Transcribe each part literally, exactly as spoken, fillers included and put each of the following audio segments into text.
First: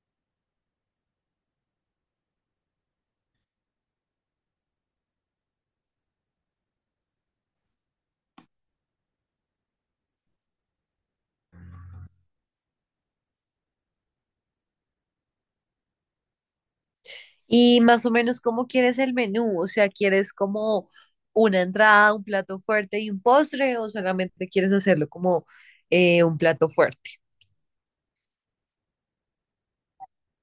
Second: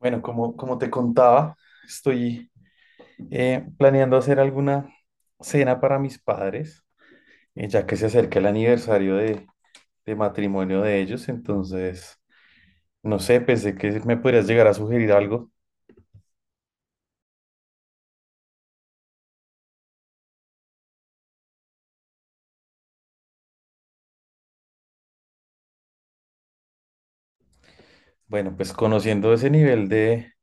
Bueno, como, como te contaba, estoy eh, planeando hacer alguna cena para mis padres, eh, ya que se acerca el aniversario de, de matrimonio de ellos. Entonces, no sé, pensé que me podrías llegar a sugerir algo. Y más o menos, ¿cómo quieres el menú? O sea, ¿quieres como una entrada, un plato fuerte y un postre o solamente quieres hacerlo como eh, un plato fuerte? Bueno, pues conociendo ese nivel de,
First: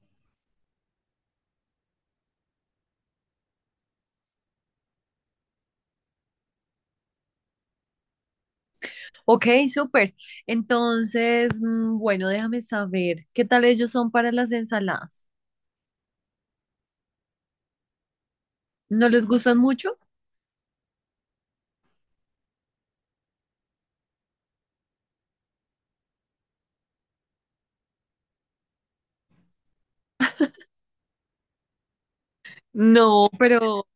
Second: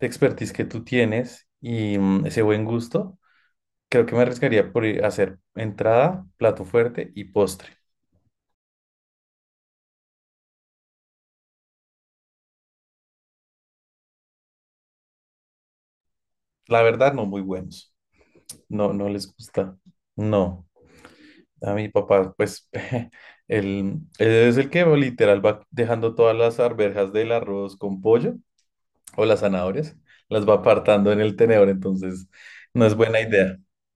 de expertise que tú tienes y mm, ese buen gusto, creo que me arriesgaría por ir a hacer entrada, plato fuerte y postre. Ok, súper. Entonces, mm, bueno, déjame saber, ¿qué tal ellos son para las ensaladas? La verdad, no muy buenos. No, ¿No no les les gustan gusta. mucho? No. A mi papá, pues, él, él es el que literal va dejando todas las arvejas del arroz con pollo o las zanahorias, las va apartando en el tenedor, entonces no es buena No, idea. pero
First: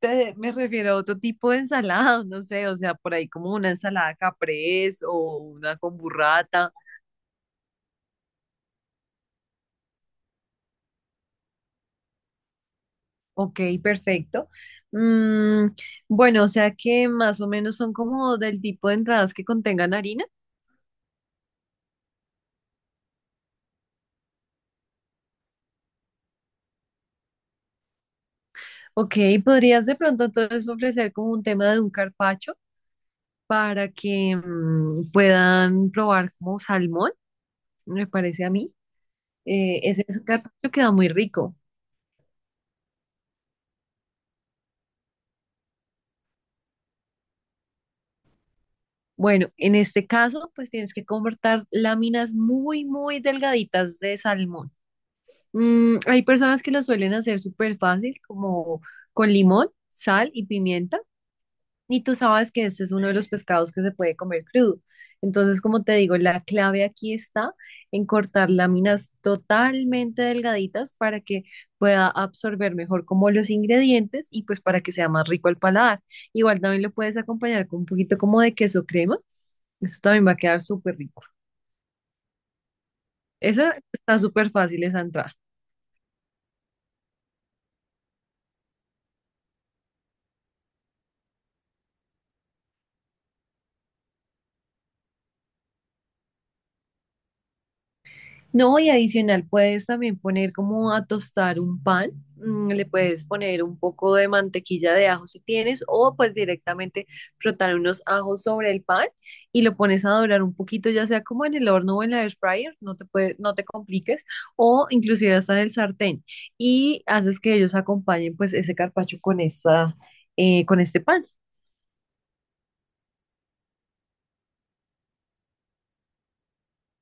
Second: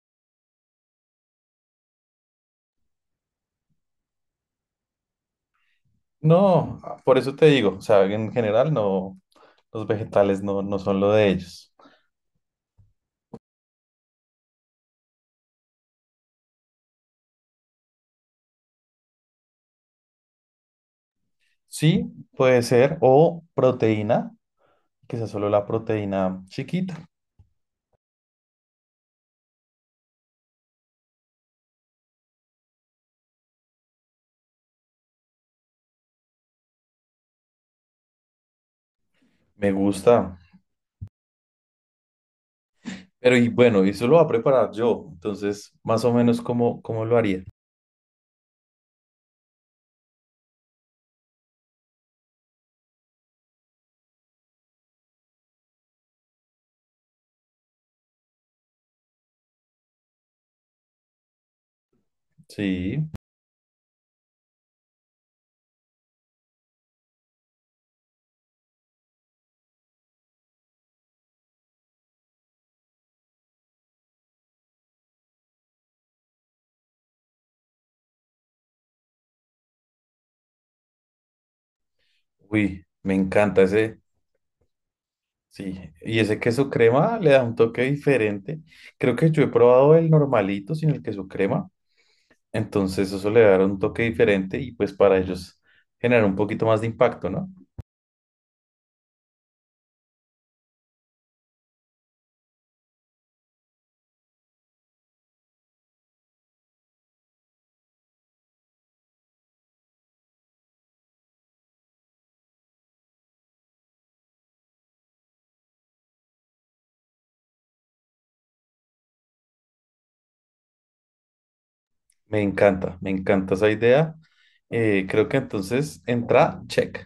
te- me refiero a otro tipo de ensalada, no sé, o sea, por ahí como una ensalada caprese o una con burrata. No, por eso te digo, o sea, en general no, los vegetales no, no son lo de ellos. Ok, perfecto. Mm, bueno, o sea que más o menos son como del tipo de entradas que contengan harina. Sí, puede ser, o proteína, que sea solo la proteína chiquita. Ok, podrías de pronto entonces ofrecer como un tema de un carpaccio para que mm, puedan probar como salmón, me parece a mí. Me Eh, ese ese gusta. carpaccio queda muy rico. Pero y bueno, eso lo va a preparar yo, entonces más o menos como cómo cómo lo haría. Bueno, en este caso, pues tienes que cortar láminas muy, muy delgaditas de salmón. Mm, hay personas que lo suelen hacer súper fácil, como con limón, sal y pimienta. Y tú sabes que este es Sí. uno de los pescados que se puede comer crudo. Entonces, como te digo, la clave aquí está en cortar láminas totalmente delgaditas para que pueda absorber mejor como los ingredientes y pues para que sea más rico al paladar. Igual también lo puedes acompañar con un poquito como de queso crema. Eso también va a quedar súper rico. Uy, me encanta Esa ese, está súper fácil esa entrada. sí. Y ese queso crema le da un toque diferente. Creo que yo he probado el normalito sin el queso crema. Entonces eso le da un toque diferente y pues para ellos generar un poquito más de impacto, ¿no? No, y adicional puedes también poner como a tostar un pan, mm, le puedes poner un poco de mantequilla de ajo si tienes, o pues directamente frotar unos ajos sobre el pan y lo pones a dorar un poquito, ya sea como en el horno o en la air fryer, no te puede- no te compliques, o inclusive hasta en el sartén, y haces que ellos acompañen pues ese carpaccio con esta, eh, con este pan. Me encanta, me encanta esa idea. Eh, creo que entonces entra, check.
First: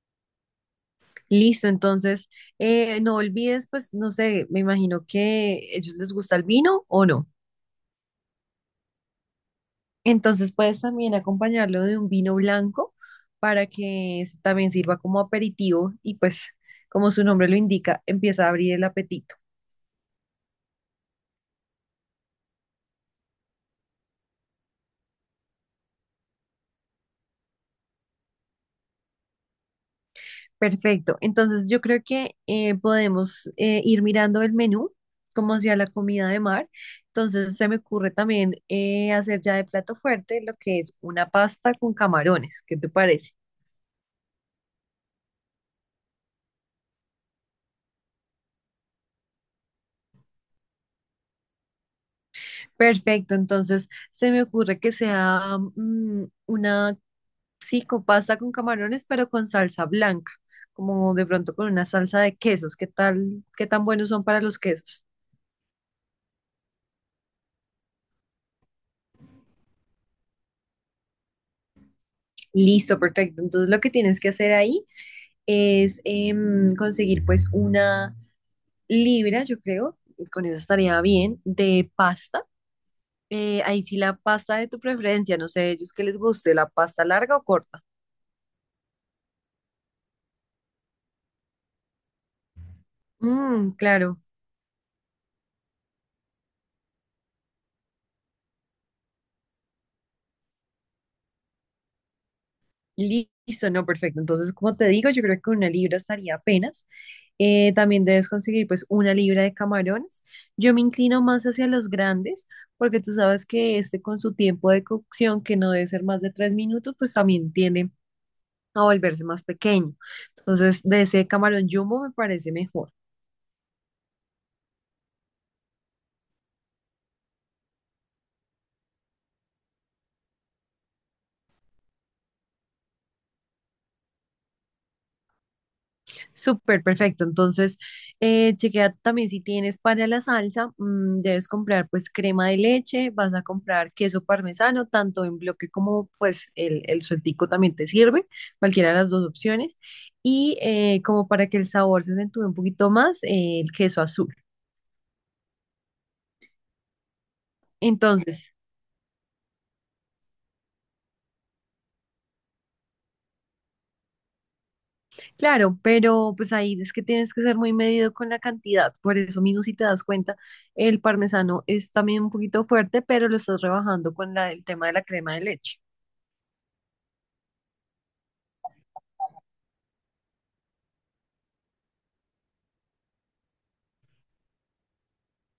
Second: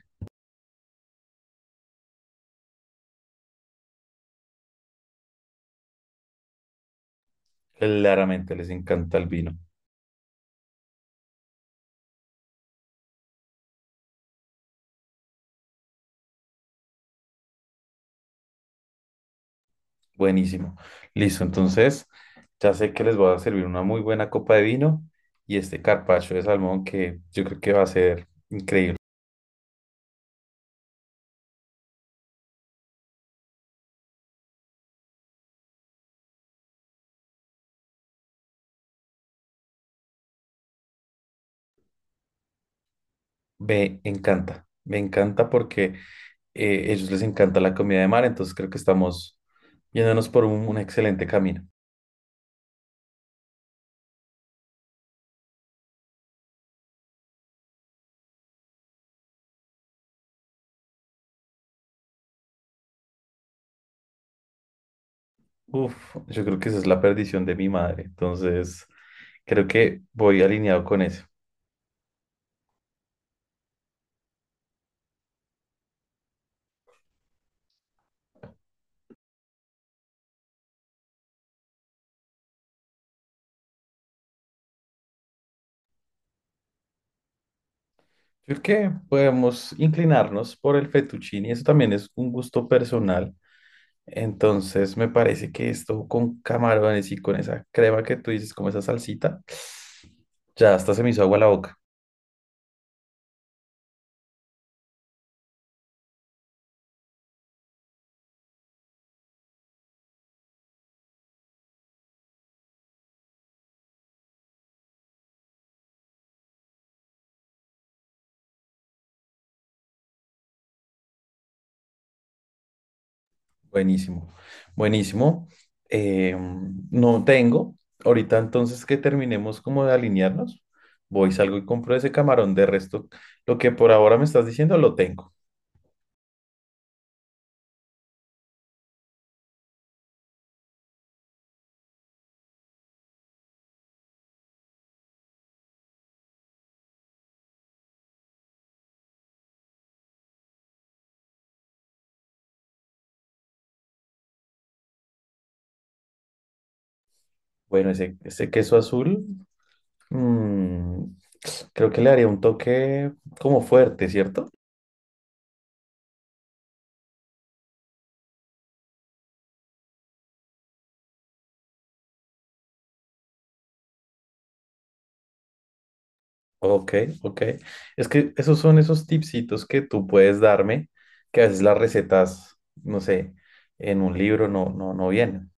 Listo, entonces eh, no olvides pues, no sé, me imagino que ellos les gusta el vino o no. Claramente les encanta el vino. Entonces puedes también acompañarlo de un vino blanco para que s- también sirva como aperitivo y pues como su nombre lo indica, empieza a abrir el apetito. Buenísimo. Listo, entonces ya sé que les voy a servir una muy buena copa de vino y este carpaccio de salmón que yo creo que va a ser increíble. Perfecto. Entonces yo creo que eh, podemos eh, ir mirando el menú como hacia la comida de mar. Entonces se me ocurre también eh, hacer ya de plato fuerte lo que es una pasta con camarones. ¿Qué te parece? Me encanta, me encanta porque eh, ellos les encanta la comida de mar, entonces creo que estamos yéndonos por un, un excelente camino. Perfecto. Entonces se me ocurre que sea mm, una sí, con pasta con camarones, pero con salsa blanca, como de pronto con una salsa de quesos. ¿Qué tal, qué tan buenos son para los quesos? Uf, yo creo que esa es la perdición de mi madre, entonces creo que voy alineado con eso. Listo, perfecto. Entonces lo que tienes que hacer ahí es em, conseguir pues una libra, yo creo, con eso estaría bien, de pasta. Eh, ahí sí la pasta de tu preferencia, no sé, ellos que les guste, la pasta larga o corta. Creo que podemos inclinarnos por el fettuccine, eso también es un gusto personal, Mm, claro. entonces me parece que esto con camarones y con esa crema que tú dices, como esa salsita, ya hasta se me hizo agua la boca. Listo, no, perfecto. Entonces, como te digo, yo creo que una libra estaría apenas. Eh, también debes conseguir pues una libra de camarones. Yo me inclino más hacia los grandes porque tú sabes que este con su tiempo de cocción, que no debe ser más de tres minutos, pues también tiende a volverse más pequeño. Entonces, de ese camarón jumbo me parece mejor. Buenísimo, buenísimo. Eh, no tengo. Ahorita entonces que terminemos como de alinearnos, voy, salgo y compro ese camarón. De resto, lo que por ahora me estás diciendo lo tengo. Súper perfecto. Entonces, eh, chequea también si tienes para la salsa, mm, debes comprar pues crema de leche, vas a comprar queso parmesano, tanto en bloque como pues el, el sueltico también te sirve, cualquiera de las dos opciones. Y eh, como para que el sabor se acentúe un poquito más, eh, el queso azul. Bueno, ese, ese Entonces, queso azul, mm, creo que le haría un toque como fuerte, ¿cierto? claro, pero pues ahí es que tienes que ser muy medido con la cantidad. Por eso mismo, si te das cuenta, el parmesano es también un poquito fuerte, pero lo estás rebajando con la- el tema de la crema de leche. Ok, ok. Es que esos son esos tipsitos que tú puedes darme, que a veces las recetas, no sé, en un libro no, no, no vienen.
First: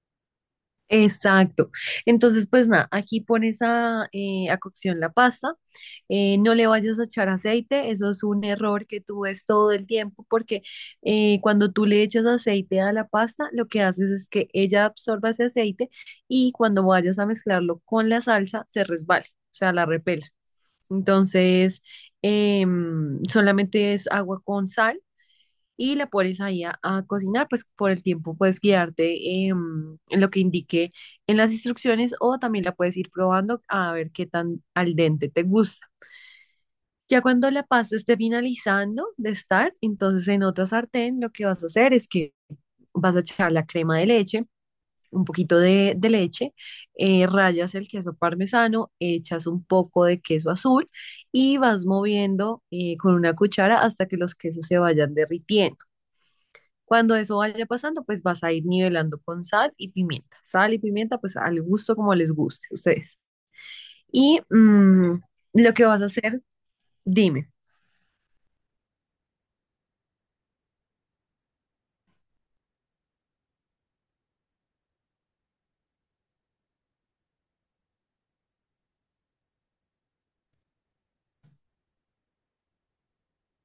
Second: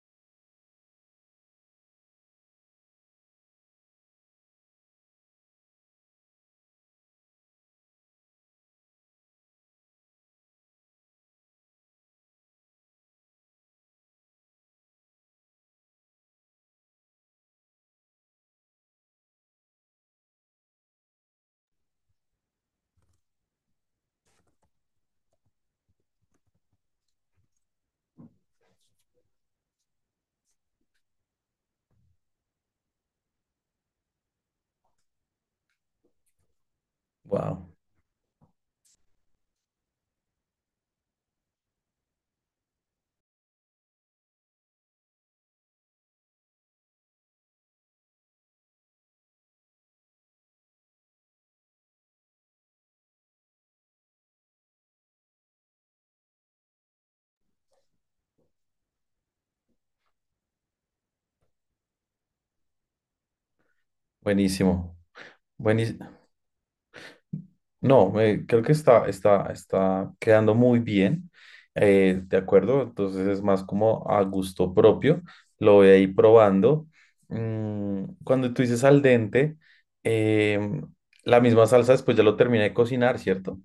Exacto. Entonces, pues nada, aquí pones a, eh, a cocción la pasta, eh, no le vayas a echar aceite, eso es un error que tú ves todo el tiempo porque eh, cuando tú le echas aceite a la pasta, lo que haces es que ella absorba ese aceite y cuando vayas a mezclarlo con la salsa, se resbale, o sea, la repela. Entonces, em, solamente es agua con sal y la pones ahí a, a cocinar, pues por el tiempo puedes guiarte em, en lo que indique en las instrucciones o también la puedes ir probando a ver qué tan al dente te gusta. Ya cuando la Wow, pasta esté finalizando de estar, entonces en otra sartén lo que vas a hacer es que vas a echar la crema de leche, un poquito de, de leche, eh, rayas el queso parmesano, echas un poco de queso azul y vas moviendo eh, con una cuchara hasta que los quesos se vayan derritiendo. Cuando eso vaya pasando, pues vas a ir nivelando con sal y pimienta. Sal y pimienta, pues al gusto como les guste a ustedes. Y buenísimo. mm, lo que vas a Buenísimo. hacer, dime. No, eh, creo que está, está, está quedando muy bien, eh, de acuerdo, entonces es más como a gusto propio, lo voy a ir probando. Mm, cuando tú dices al dente, em, la misma salsa después ya lo terminé de cocinar, ¿cierto?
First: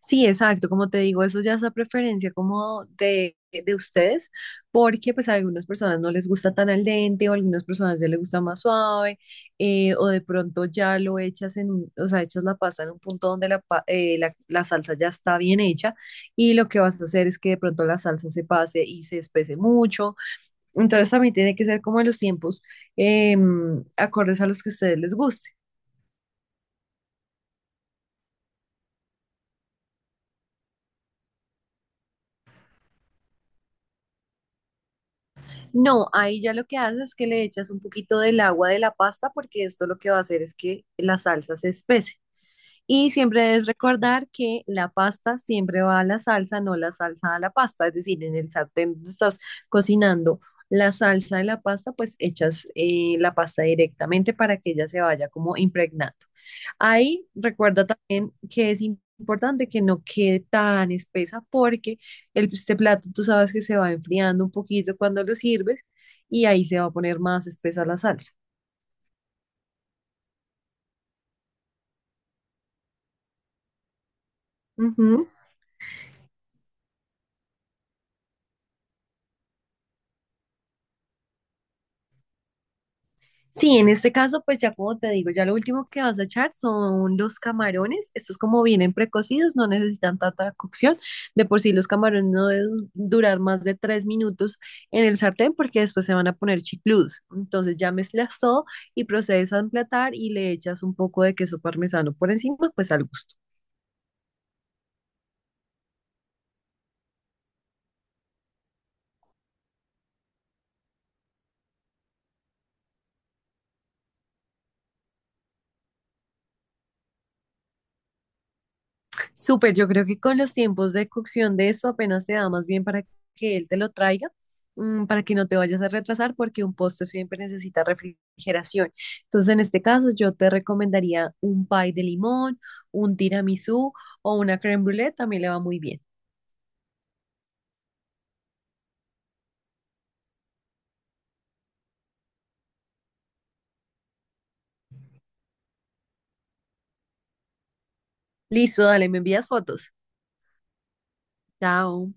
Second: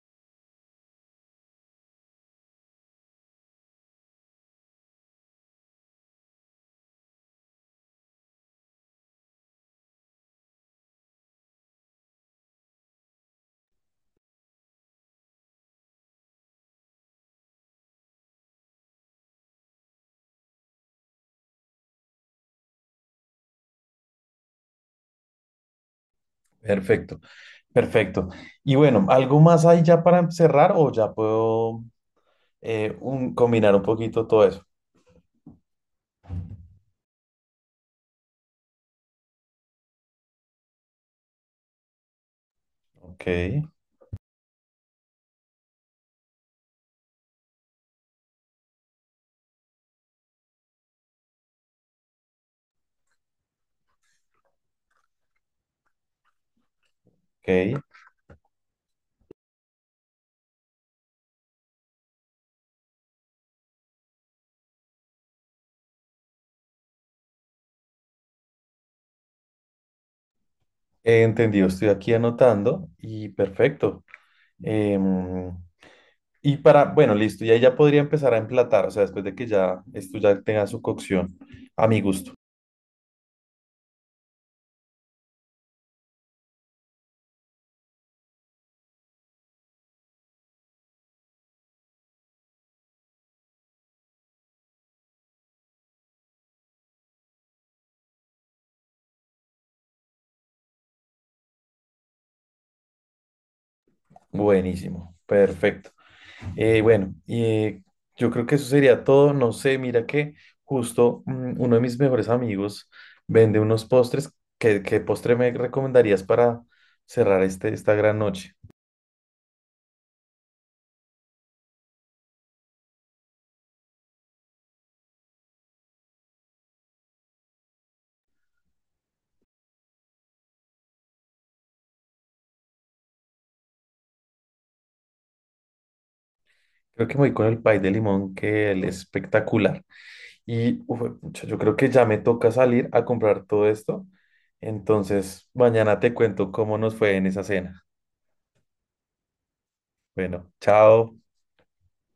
Sí, exacto, como te digo, eso ya es la preferencia como de, de ustedes, porque pues a algunas personas no les gusta tan al dente o a algunas personas ya les gusta más suave, eh, o de pronto ya lo echas en, un- o sea, echas la pasta en un punto donde la, pa- eh, la, la salsa ya está bien hecha y lo que vas a hacer es que de pronto la salsa se pase y se espese mucho, entonces también tiene que ser como en los tiempos em, acordes a los que a ustedes les guste. Perfecto, perfecto. Y bueno, ¿algo más ahí ya para cerrar o ya puedo eh, un- combinar un poquito todo eso? No, ahí ya lo que haces es que le echas un poquito del agua de la pasta porque esto lo que va a hacer es que la salsa se espese. Y Ok, siempre debes recordar que la pasta siempre va a la salsa, no la salsa a la pasta. Es decir, en el sartén donde estás cocinando la salsa de la pasta, pues echas eh, la pasta directamente para que ella se vaya como impregnando. Ahí ok, recuerda también que es importante que no quede tan espesa porque el, este plato tú sabes que se va enfriando un poquito cuando lo sirves y ahí se va a poner más espesa la salsa. entendido, estoy aquí anotando y perfecto. Em, Y para, bueno, listo, y ahí ya podría empezar a emplatar, o sea, después de que ya esto ya tenga su cocción, a mi gusto. Sí, en este caso, pues ya como te digo, ya lo último que vas a echar son los camarones. Estos como vienen precocidos, no necesitan tanta cocción. De por sí los camarones no deben durar más de tres minutos en el sartén porque después se van a poner chicludos. Entonces ya mezclas todo y procedes a emplatar y le echas un poco de queso parmesano por encima, pues al gusto. Buenísimo, perfecto. Eh, bueno, y eh, yo creo que eso sería todo. No sé, mira que justo mm, uno de mis mejores amigos vende unos postres. ¿Qué, ¿qué postre me recomendarías para cerrar este, esta gran noche? Súper, yo creo que con los tiempos de cocción de eso apenas te da más bien para que él te lo traiga, mm, para que no te vayas a retrasar, porque un postre siempre necesita refrigeración. Entonces, en este caso, yo te recomendaría un pie de limón, un tiramisú o una crème brûlée, también le va muy bien. Creo que me voy con el pay de limón, que es espectacular. Y, uf, pucha, yo creo que ya me toca salir a comprar todo esto. Entonces, mañana te cuento cómo nos fue en esa cena. Listo, dale, me envías fotos. Bueno, chao. Chao.